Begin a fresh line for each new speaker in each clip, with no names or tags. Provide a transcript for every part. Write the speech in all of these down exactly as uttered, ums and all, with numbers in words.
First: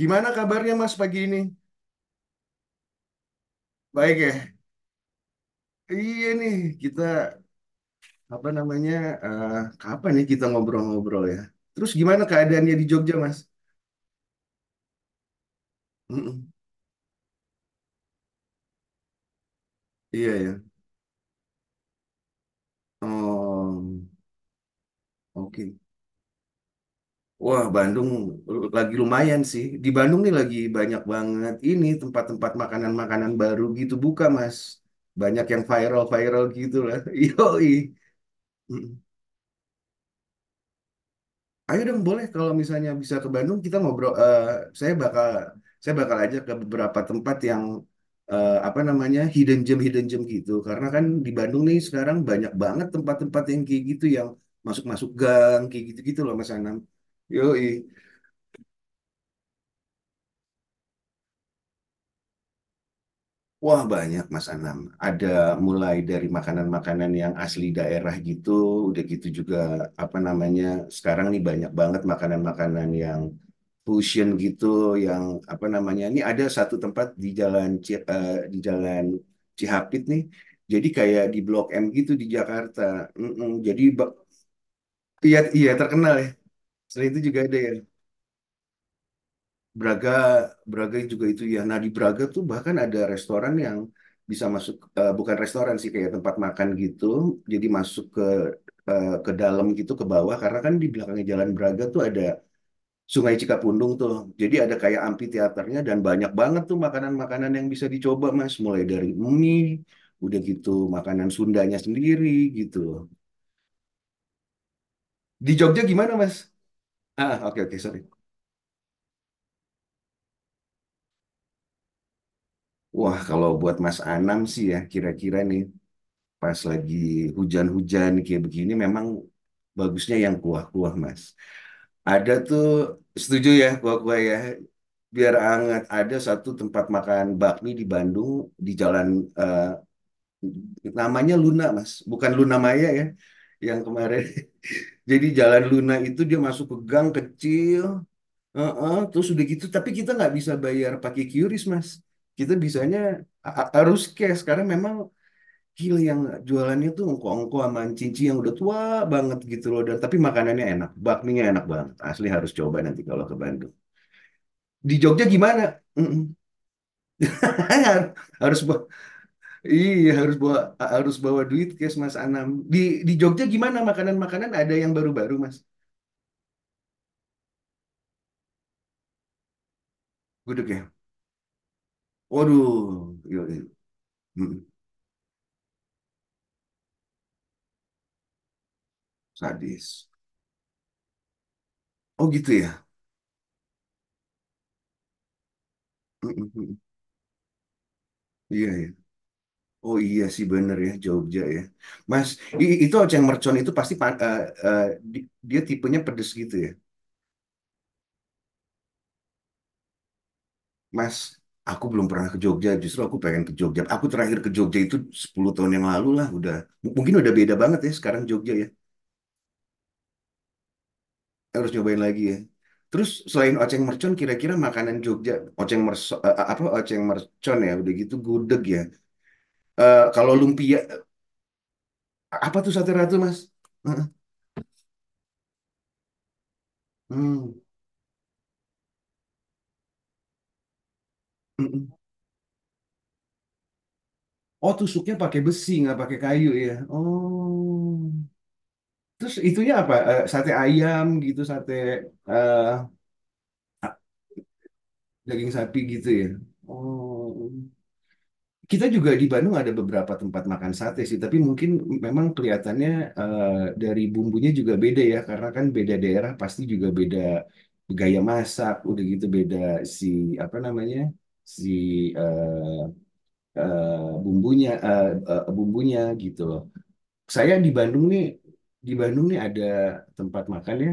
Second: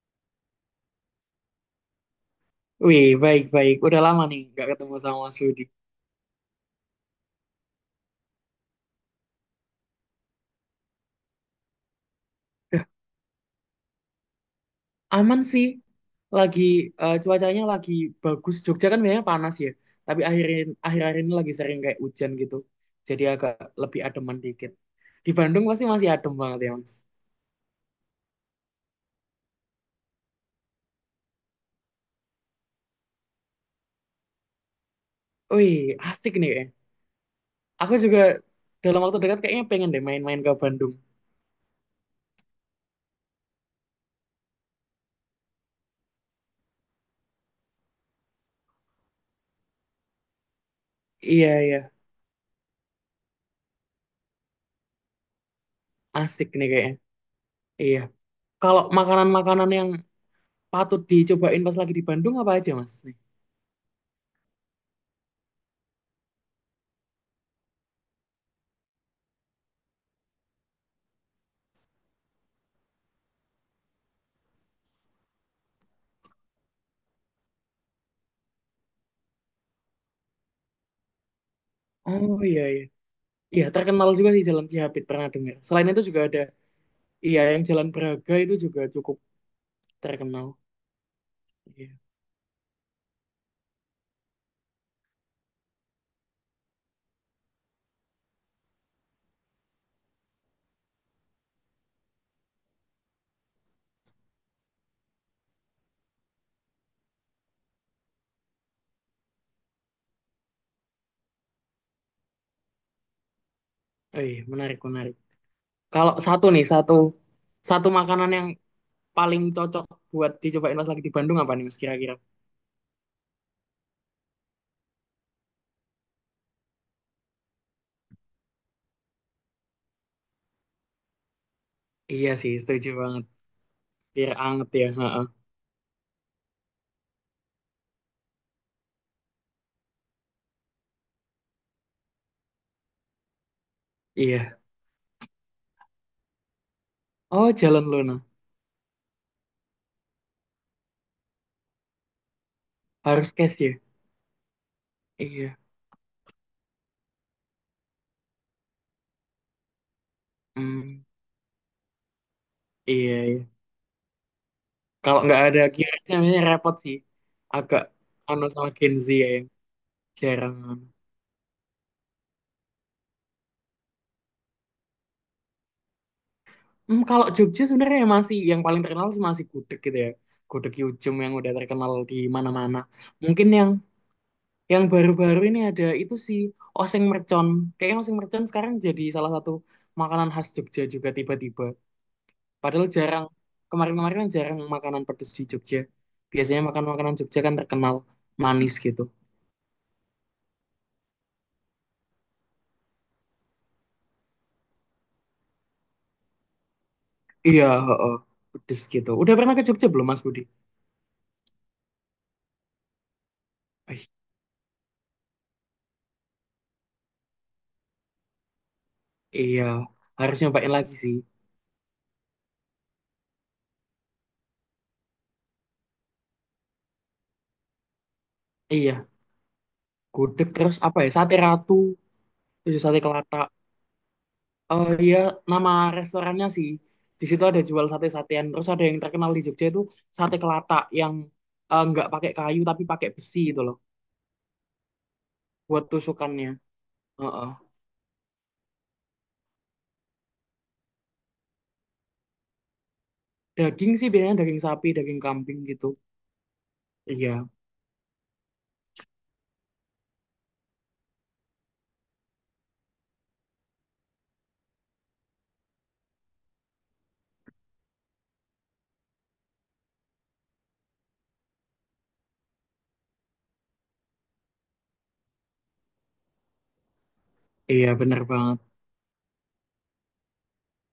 Gimana kabarnya Mas pagi ini?
Wih, baik-baik. Udah
Baik
lama nih
ya?
nggak ketemu sama Mas Yudi.
Iya nih, kita apa namanya? Eh, kapan nih kita ngobrol-ngobrol ya? Terus gimana keadaannya di Jogja, Mas?
Aman sih.
Mm-mm.
Lagi eh, cuacanya lagi bagus. Jogja kan biasanya panas ya. Tapi
Iya
akhir
ya.
akhir-akhir ini lagi sering kayak hujan gitu. Jadi agak
Oh,
lebih ademan dikit. Di Bandung
oke.
pasti masih adem banget ya, Mas.
Wah, Bandung l- lagi lumayan sih. Di Bandung nih lagi banyak banget ini tempat-tempat makanan-makanan baru gitu buka, Mas. Banyak yang
Wih, asik
viral-viral
nih kayaknya.
gitu lah. Yoi.
Aku juga dalam waktu dekat kayaknya pengen deh main-main ke Bandung.
Ayo dong boleh kalau misalnya bisa ke Bandung kita ngobrol. eh, saya bakal saya bakal aja ke beberapa tempat yang eh, apa namanya hidden gem hidden gem gitu. Karena kan di
Iya,
Bandung nih
iya.
sekarang banyak banget tempat-tempat yang kayak gitu yang masuk-masuk gang kayak gitu-gitu loh
Asik
Mas
nih
Anam.
kayaknya.
Yoi.
Iya. Kalau makanan-makanan yang patut dicobain pas lagi di Bandung apa aja, Mas?
Wah banyak Mas Anam. Ada mulai dari makanan-makanan yang asli daerah gitu, udah gitu juga apa namanya. Sekarang nih banyak banget makanan-makanan yang fusion gitu, yang apa namanya. Ini ada satu tempat di jalan Ci- eh, di jalan Cihapit nih. Jadi kayak di Blok M gitu di
Oh, iya,
Jakarta.
iya.
Mm-mm,
Iya,
jadi
terkenal
ba-
juga sih Jalan Cihapit pernah
iya
dengar.
iya
Selain itu
terkenal
juga
ya.
ada,
Selain itu
iya
juga ada
yang
ya.
Jalan Braga itu juga cukup
Braga,
terkenal.
Braga juga itu ya. Nah, di
Iya,
Braga tuh bahkan ada restoran yang bisa masuk, eh, bukan restoran sih, kayak tempat makan gitu. Jadi masuk ke eh, ke dalam gitu, ke bawah. Karena kan di belakangnya Jalan Braga tuh ada Sungai Cikapundung tuh. Jadi ada kayak amphitheaternya dan banyak banget tuh makanan-makanan yang bisa dicoba, Mas. Mulai dari mie, udah gitu makanan Sundanya sendiri gitu.
oh, iya menarik menarik.
Di Jogja
Kalau
gimana, Mas?
satu nih satu
Ah, oke, oke,
satu
sorry.
makanan yang paling cocok buat dicobain pas lagi di Bandung apa nih Mas kira-kira?
Wah, kalau buat Mas Anam sih ya, kira-kira nih pas lagi hujan-hujan kayak begini memang bagusnya yang kuah-kuah mas.
Iya
Ada
sih,
tuh
setuju banget.
setuju ya kuah-kuah
Biar
ya
anget ya, heeh.
biar hangat ada satu tempat makan bakmi di Bandung di jalan eh, namanya Luna mas bukan Luna Maya ya yang kemarin.
Iya.
Jadi jalan Luna itu dia masuk ke gang
Oh,
kecil.
Jalan Luna,
Heeh, terus udah gitu tapi kita nggak bisa bayar pakai QRIS mas kita bisanya
harus
ha-
cash
ha-
ya.
harus cash karena memang
Iya.
Gila yang jualannya tuh ongko-ongko sama cinci yang udah tua banget gitu loh. Dan tapi makanannya enak,
Hmm,
bakminya enak banget. Asli harus coba nanti
iya
kalau ke
iya.
Bandung. Di
Kalau
Jogja
nggak ada
gimana?
kiosnya,
Mm-mm.
namanya repot sih. Agak anu
Harus
sama
bawa,
Gen Z ya yang
iya harus
jarang.
bawa harus bawa duit cash Mas Anam. Di di Jogja gimana makanan-makanan ada yang baru-baru Mas?
Hmm, kalau Jogja sebenarnya masih yang paling terkenal sih masih gudeg gitu ya.
Gudeg
Gudeg
ya.
Yujem yang udah terkenal di
Waduh,
mana-mana.
iya,
Mungkin
iya.
yang
Mm-mm.
yang baru-baru ini ada itu sih oseng mercon. Kayaknya oseng mercon sekarang jadi salah satu
Sadis.
makanan khas Jogja juga tiba-tiba.
Oh gitu ya.
Padahal jarang kemarin-kemarin kan jarang makanan pedes di Jogja. Biasanya
Mm-mm.
makan makanan Jogja kan terkenal
Iya
manis
ya.
gitu.
Oh iya sih bener ya Jogja ya. Mas, i- itu oceng mercon itu pasti pa- eh, eh, di- dia tipenya pedes gitu ya.
Iya, heeh, pedes gitu. Udah pernah ke Jogja belum Mas Budi?
Mas, aku belum pernah ke Jogja, justru aku pengen ke Jogja. Aku
Eh,
terakhir ke Jogja itu sepuluh tahun yang lalu lah, udah. M- mungkin udah beda banget ya sekarang Jogja ya.
iya, harus nyobain lagi sih.
Harus nyobain lagi ya. Terus selain oceng mercon kira-kira makanan Jogja, oceng mercon apa oceng mercon ya, udah gitu gudeg ya.
Iya,
Eh, kalau
gudeg terus
lumpia
apa ya? Sate ratu.
apa tuh
Tujuh
sate
sate
ratu,
kelata.
Mas? Heeh.
Oh iya, nama restorannya sih. Di situ
Hmm.
ada jual sate-satean. Terus ada yang terkenal di Jogja itu sate kelata yang
Hmm,
eh,
hmm.
nggak pakai kayu tapi pakai besi itu loh
Oh, tusuknya pakai besi,
buat
nggak pakai kayu
tusukannya.
ya.
Heeh.
Oh. Terus itunya apa? Eh, sate ayam gitu, sate eh,
Daging sih biasanya daging sapi, daging
daging
kambing
sapi
gitu.
gitu ya.
Iya,
Oh. Kita juga di Bandung ada beberapa tempat makan sate sih, tapi mungkin memang kelihatannya eh, dari bumbunya juga beda ya, karena kan beda daerah pasti juga beda gaya masak, udah gitu beda si apa namanya? Si eh, eh, bumbunya eh, eh, bumbunya gitu. saya di
iya
Bandung
bener
nih
banget.
di Bandung nih ada tempat makan ya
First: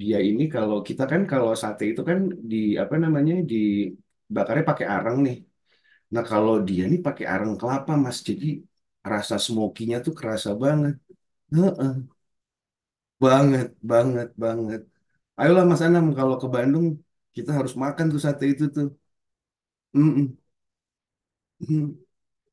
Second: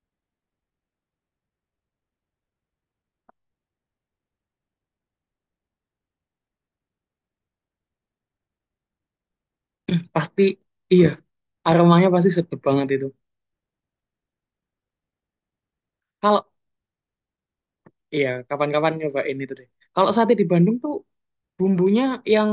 dia ini kalau kita kan kalau sate itu kan di apa namanya dibakarnya pakai arang nih. Nah kalau dia nih pakai arang kelapa mas jadi rasa smokinya tuh
Pasti
kerasa banget.
iya,
Heeh,
aromanya pasti sedap banget itu.
banget banget banget ayolah Mas Anam kalau
Kalau
ke Bandung kita harus makan tuh
iya,
sate itu tuh.
kapan-kapan nyobain itu deh. Kalau sate
Mm-mm.
di Bandung tuh bumbunya yang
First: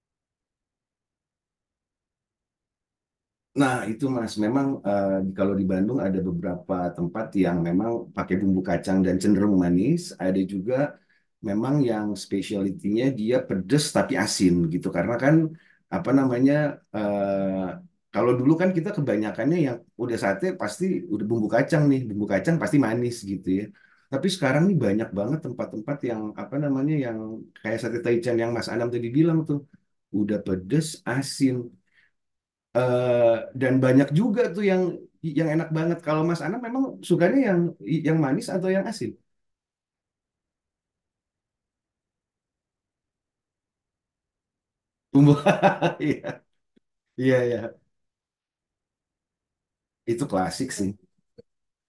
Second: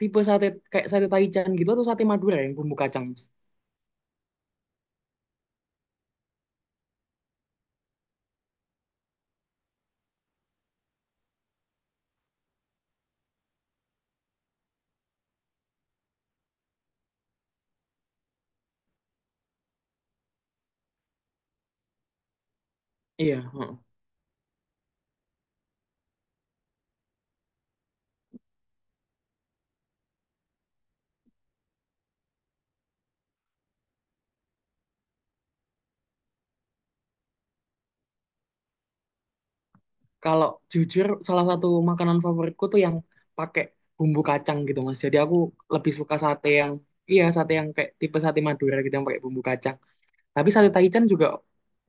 tipe sate kayak sate Taichan gitu atau sate Madura yang bumbu kacang. Mas?
Nah, itu Mas, memang eh, kalau di Bandung ada beberapa tempat yang memang pakai bumbu kacang dan cenderung manis. Ada juga memang yang spesialitinya dia pedes tapi asin gitu. Karena kan apa namanya eh, kalau dulu kan kita kebanyakannya yang udah sate pasti udah bumbu kacang nih, bumbu kacang pasti manis
Iya,
gitu ya.
heeh.
Tapi sekarang nih banyak banget tempat-tempat yang apa namanya yang kayak sate Taichan yang Mas Anam tadi bilang tuh udah pedes asin. Eh, dan banyak juga tuh yang yang enak banget. Kalau Mas Ana memang sukanya yang yang manis atau yang asin?
Kalau jujur, salah satu makanan favoritku tuh yang pakai bumbu kacang gitu, Mas. Jadi
Bumbu.
aku lebih suka
Iya,
sate yang, iya
iya,
sate
iya.
yang kayak tipe sate Madura gitu yang pakai bumbu kacang.
Itu
Tapi
klasik
sate
sih.
Taichan juga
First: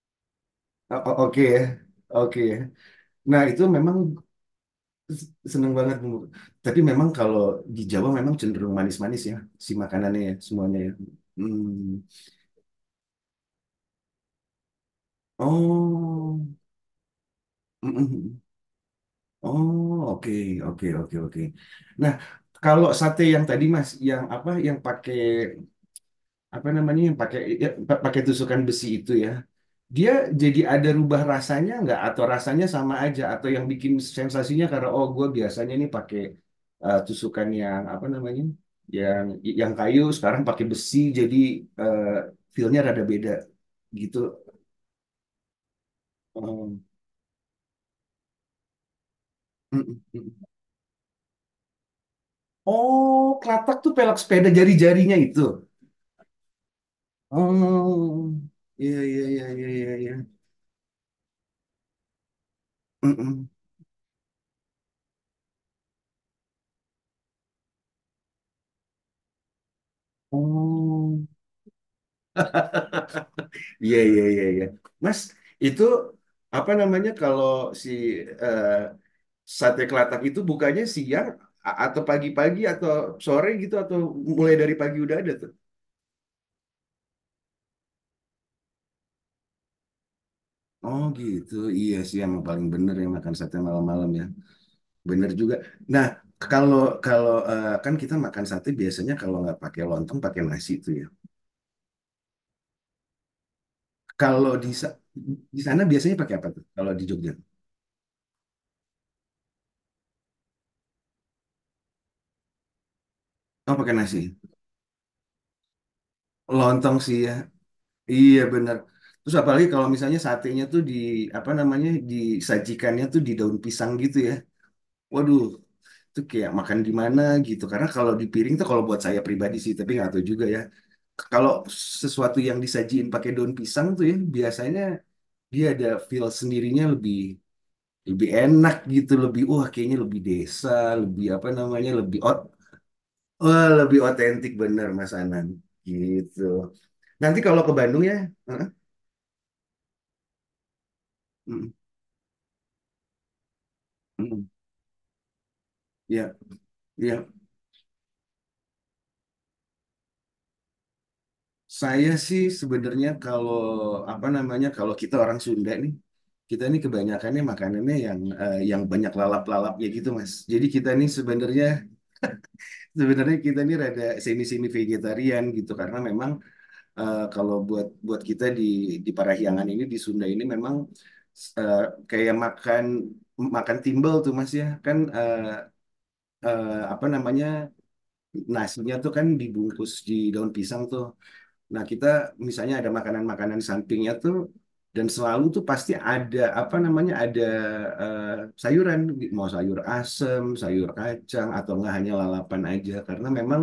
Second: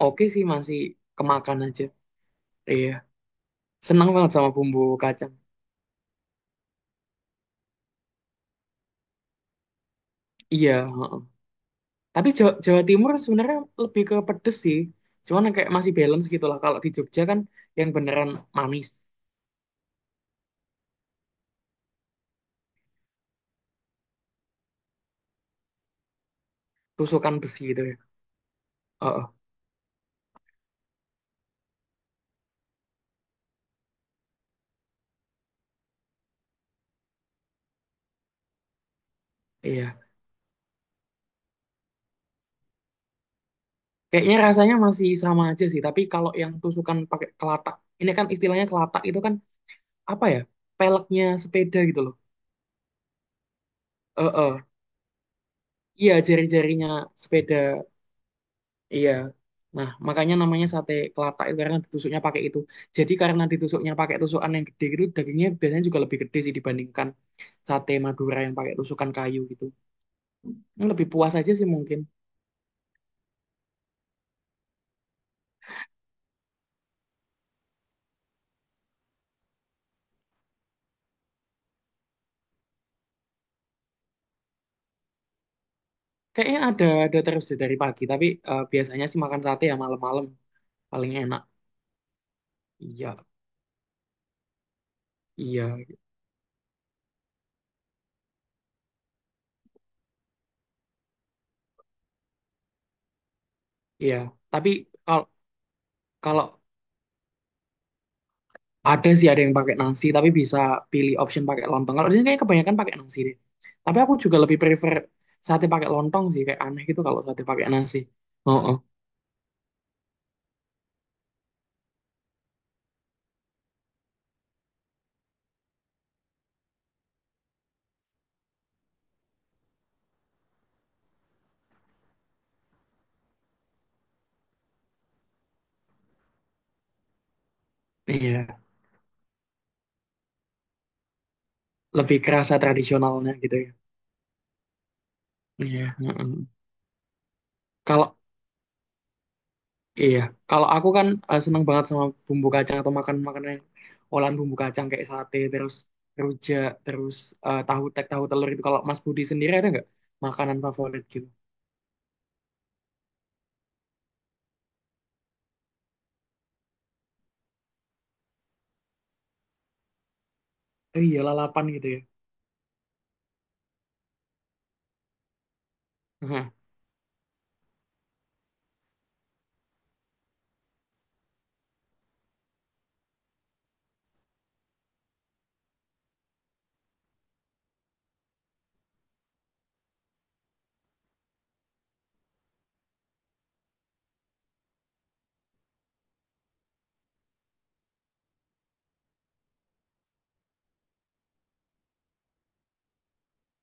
oke sih, masih
O- o- Oke
kemakan
ya.
aja.
Oke ya.
Iya,
Nah, itu memang
senang banget sama bumbu
s-
kacang.
seneng banget bumbu. Tapi memang kalau di Jawa memang cenderung manis-manis ya si makanannya ya,
Iya,
semuanya ya.
heeh.
Hmm.
Tapi Jawa, Jawa Timur sebenarnya lebih ke pedes sih. Cuman kayak masih balance
Oh.
gitu lah. Kalau di Jogja kan yang beneran
Mm-mm.
manis,
Oh, oke, oke, oke, oke. Nah, kalau sate yang tadi Mas, yang apa yang pakai apa namanya yang
tusukan
pakai
besi
ya,
gitu ya.
pakai tusukan besi itu
Heeh,
ya dia jadi ada rubah rasanya nggak atau rasanya sama aja atau yang bikin sensasinya karena oh gue biasanya nih pakai eh, tusukan yang apa namanya yang yang
iya.
kayu sekarang pakai besi jadi eh, feel rada beda gitu.
Kayaknya rasanya masih sama aja sih, tapi kalau yang
Em,
tusukan pakai kelatak, ini kan istilahnya kelatak itu kan
mm, mm,
apa
mm.
ya? Peleknya sepeda gitu loh.
Oh kelatak tuh pelak
Eh,
sepeda
eh.
jari-jarinya itu.
Iya, jari-jarinya sepeda.
Oh iya
Iya.
iya iya iya
Nah,
iya iya.
makanya namanya sate kelatak itu karena ditusuknya pakai itu.
Mm,
Jadi karena
mm.
ditusuknya pakai tusukan yang gede gitu, dagingnya biasanya juga lebih gede sih dibandingkan sate Madura yang pakai tusukan kayu gitu. Ini lebih
Oh
puas aja sih mungkin.
Iya, iya, iya, iya. Mas, itu apa namanya kalau si eh, sate kelatak itu bukanya siang a- atau pagi-pagi atau sore gitu atau mulai dari pagi udah ada tuh?
Kayaknya ada ada terus deh dari pagi, tapi eh, biasanya sih makan sate ya malam-malam
Oh
paling enak.
gitu, iya sih yang paling bener yang
Iya,
makan sate malam-malam ya. Bener juga.
iya.
Nah, kalau kalau eh, kan kita makan sate biasanya kalau nggak pakai lontong pakai nasi itu ya.
Iya,
Kalau di
tapi
sa-
kalau
di sana biasanya pakai apa
kalau
tuh? Kalau di Jogja?
ada sih ada yang pakai nasi, tapi bisa pilih option pakai lontong. Kalau di sini kayak kebanyakan pakai nasi deh.
Oh pakai
Tapi aku
nasi.
juga lebih prefer sate pakai lontong sih, kayak aneh
Lontong
gitu
sih
kalau
ya.
sate pakai nasi.
Iya
Oh, oh,
benar. Terus apalagi kalau misalnya satenya tuh di apa namanya disajikannya tuh di daun pisang gitu ya. Waduh, itu kayak makan di mana gitu. Karena kalau di piring tuh kalau buat saya pribadi sih, tapi nggak tahu juga ya. Kalau sesuatu yang disajiin pakai daun pisang tuh ya biasanya dia ada feel sendirinya lebih lebih
iya,
enak gitu, lebih wah kayaknya lebih desa, lebih apa namanya
lebih
lebih ot
kerasa tradisionalnya gitu
wah,
ya.
lebih otentik bener Mas Anan
Iya,
gitu.
heeh.
Nanti kalau ke Bandung
Kalau
ya, heeh,
iya, kalau aku kan eh, seneng
mm,
banget sama bumbu kacang atau makan makanan yang olahan
mm.
bumbu kacang kayak sate, terus
Ya,
rujak, terus
Ya,
eh, tahu tek, tahu telur itu. Kalau Mas Budi sendiri ada nggak makanan favorit gitu?
saya sih sebenarnya kalau apa namanya kalau kita orang Sunda nih, kita nih kebanyakannya makanannya yang eh, yang banyak lalap-lalapnya gitu, Mas. Jadi kita
Oh
nih
iya,
sebenarnya
lalapan gitu ya.
sebenarnya kita nih rada semi-semi vegetarian gitu karena memang eh, kalau buat buat kita di di Parahyangan ini di Sunda ini memang eh, kayak makan makan timbel tuh, Mas ya. Kan eh, eh, apa namanya nasinya tuh kan dibungkus di daun pisang tuh. Nah, kita misalnya ada makanan-makanan sampingnya tuh dan selalu tuh pasti ada apa namanya ada eh, sayuran mau sayur asem, sayur kacang atau enggak hanya lalapan aja karena memang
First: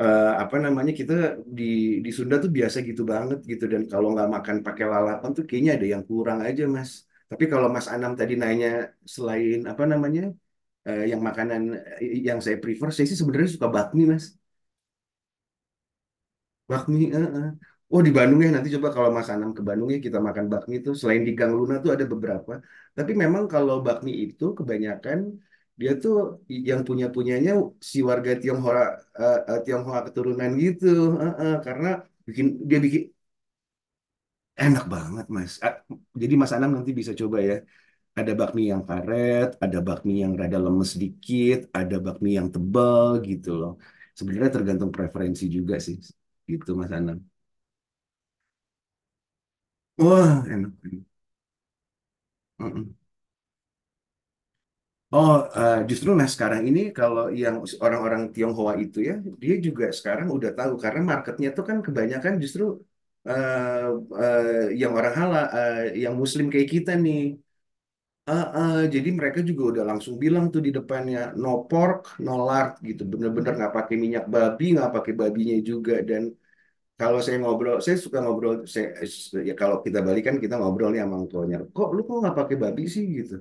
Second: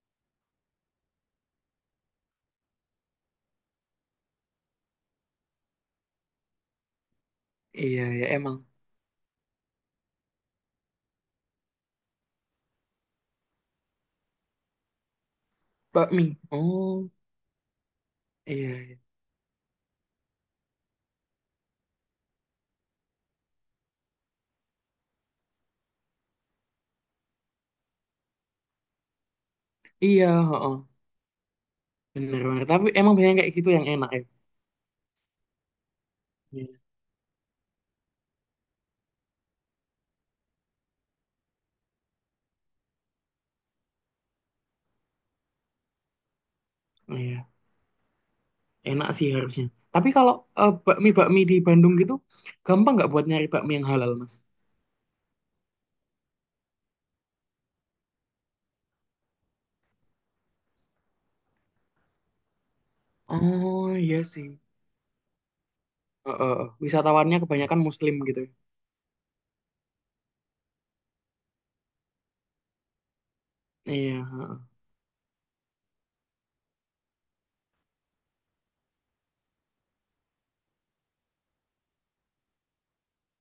eh, apa namanya kita di di Sunda tuh biasa gitu banget gitu dan kalau nggak makan pakai lalapan tuh kayaknya ada yang kurang aja Mas. Tapi kalau Mas
Iya
Anam
ya
tadi
emang
nanya selain apa namanya eh, yang makanan eh, yang saya prefer saya sih sebenarnya suka bakmi Mas.
bakmi.
Bakmi,
Oh
eh, eh. Oh di Bandung ya nanti
iya
coba
iya
kalau Mas Anam ke Bandung ya kita makan bakmi itu selain di Gang Luna tuh ada beberapa. Tapi memang kalau bakmi itu kebanyakan dia tuh i- yang punya punyanya si warga Tionghoa eh, eh, Tionghoa
iya
keturunan
heeh.
gitu. Eh, eh. Karena
Bener
bikin
bener.
dia
Tapi
bikin
emang banyak kayak gitu yang enak ya.
enak banget Mas. Ah, jadi Mas
Iya
Anam
iya,
nanti bisa coba ya. Ada bakmi yang karet, ada bakmi yang rada lemes dikit, ada bakmi yang tebal gitu loh. Sebenarnya tergantung preferensi juga sih. Gitu Mas Anam.
iya, enak sih harusnya. Tapi
Wah,
kalau eh,
enak. enak.
bakmi bakmi di Bandung gitu, gampang
Mm-mm.
nggak buat nyari bakmi yang halal mas?
Oh, eh, justru nah sekarang ini kalau yang orang-orang Tionghoa itu ya, dia juga sekarang udah tahu karena marketnya tuh kan kebanyakan justru eh,
Oh iya sih.
eh, yang orang halal, eh, yang Muslim
Heeh.
kayak kita nih.
Wisatawannya kebanyakan Muslim gitu,
Eh,
ya.
eh, jadi mereka juga udah langsung bilang tuh di depannya no pork, no lard gitu, bener-bener nggak pakai
Iya,
minyak
heeh.
babi, nggak pakai babinya juga dan Kalau saya ngobrol, saya suka ngobrol. Saya, ya kalau kita balikan kita ngobrol nih sama orang Kok lu kok nggak pakai babi sih gitu?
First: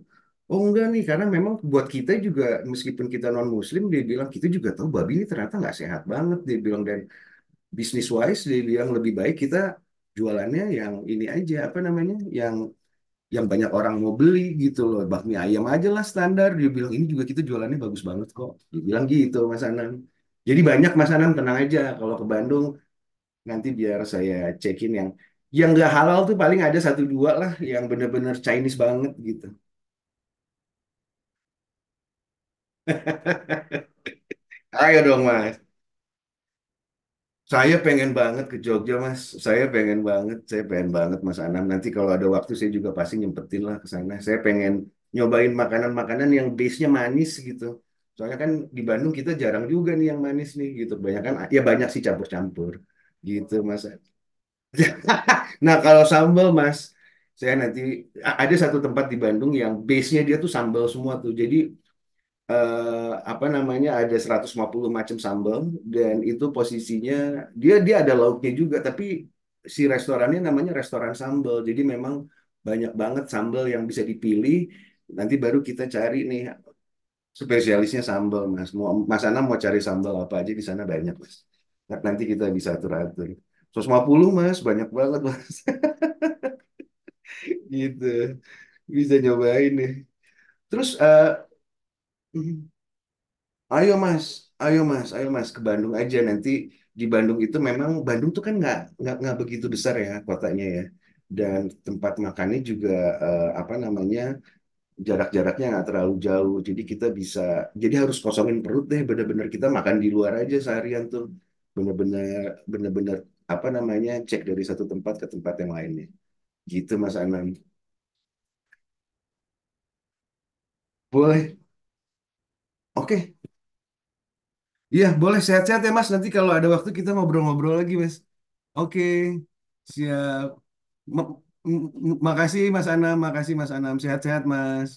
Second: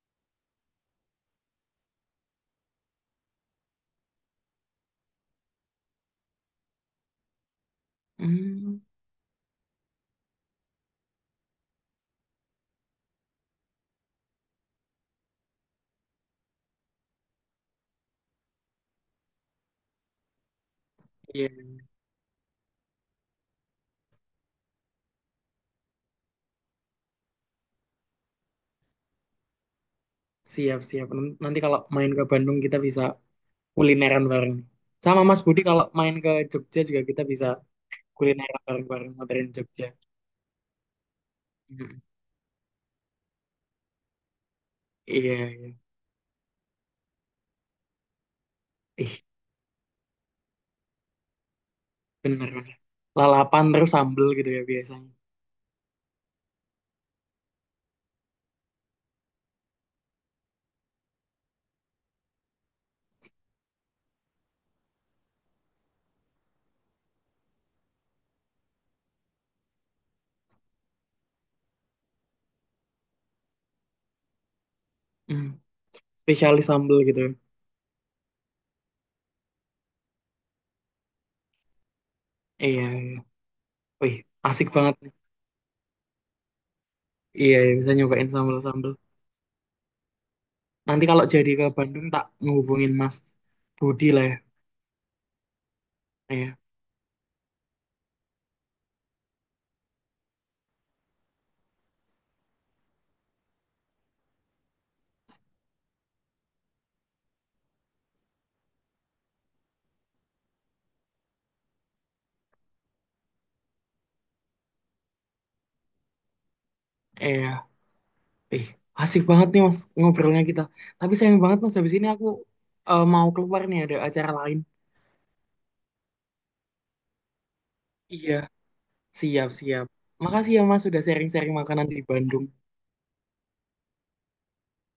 Oh enggak nih, karena memang buat kita juga meskipun kita non Muslim, dia bilang kita juga tahu babi ini ternyata nggak sehat banget. Dia bilang dan bisnis wise dia
Hmm,
bilang lebih baik kita jualannya yang ini aja apa namanya yang yang banyak orang mau beli gitu loh bakmi ayam aja lah standar dia bilang ini juga kita jualannya bagus banget kok dia bilang gitu Mas Anang jadi banyak Mas Anang
iya.
tenang aja kalau ke Bandung. Nanti biar saya cekin yang yang nggak halal tuh paling ada satu dua lah yang bener-bener Chinese banget gitu.
Siap siap. Nan- Nanti kalau main ke Bandung kita bisa kulineran bareng.
Ayo
Sama
dong
Mas
Mas.
Budi kalau main ke Jogja juga kita bisa
Saya pengen banget ke
kulineran
Jogja
bareng-bareng
Mas.
modern
Saya
Jogja.
pengen banget, saya pengen banget Mas Anam. Nanti kalau ada waktu saya juga pasti nyempetin lah ke sana. Saya pengen
Iya,
nyobain
iya.
makanan-makanan yang base-nya manis gitu. Soalnya kan di Bandung
Ih,
kita jarang juga nih yang manis nih gitu. Banyak kan ya banyak sih
bener,
campur-campur
bener.
gitu
Lalapan
Mas.
terus sambel gitu ya biasanya.
Nah, kalau sambal, Mas, saya nanti a- ada satu tempat di Bandung yang base-nya dia tuh sambal semua tuh. Jadi eh, apa namanya ada seratus lima puluh macam sambal dan itu posisinya dia dia ada lauknya juga, tapi si restorannya namanya restoran sambal. Jadi memang banyak banget sambal yang bisa dipilih. Nanti
Hmm,
baru kita cari nih
spesialis sambel gitu.
spesialisnya sambal, Mas. Mau Mas Ana mau cari sambal apa aja di sana banyak, Mas. Nanti kita bisa
Iya, iya.
atur-atur. seratus lima
Wih,
puluh Mas,
asik
banyak
banget nih.
banget, Mas.
Iya, iya, bisa
Gitu.
nyobain sambel-sambel.
Bisa nyobain nih. Terus
Nanti
eh,
kalau jadi ke Bandung tak
mhm.
ngehubungin Mas
ayo
Budi
Mas,
lah ya.
ayo Mas, ayo Mas ke Bandung aja nanti
Iya,
di Bandung itu memang Bandung tuh kan nggak nggak nggak begitu besar ya kotanya ya. Dan tempat makannya juga eh, apa namanya jarak-jaraknya nggak terlalu jauh. Jadi kita bisa jadi harus kosongin perut deh bener-bener kita makan di luar aja seharian tuh. Bener-bener bener-bener apa namanya cek dari satu tempat ke tempat yang lainnya. Gitu Mas Anam.
iya. Ih, asik banget nih Mas ngobrolnya kita. Tapi sayang
Boleh.
banget Mas, habis ini aku eh, mau
Oke,
keluar nih ada acara lain.
iya, boleh sehat-sehat ya Mas. Nanti kalau ada waktu kita ngobrol-ngobrol lagi, Mas.
Iya,
Oke,
siap-siap.
siap.
Makasih ya Mas sudah
Ma-
sharing-sharing makanan
m-
di
m-
Bandung.
makasih Mas Anam, makasih Mas Anam. Sehat-sehat, Mas.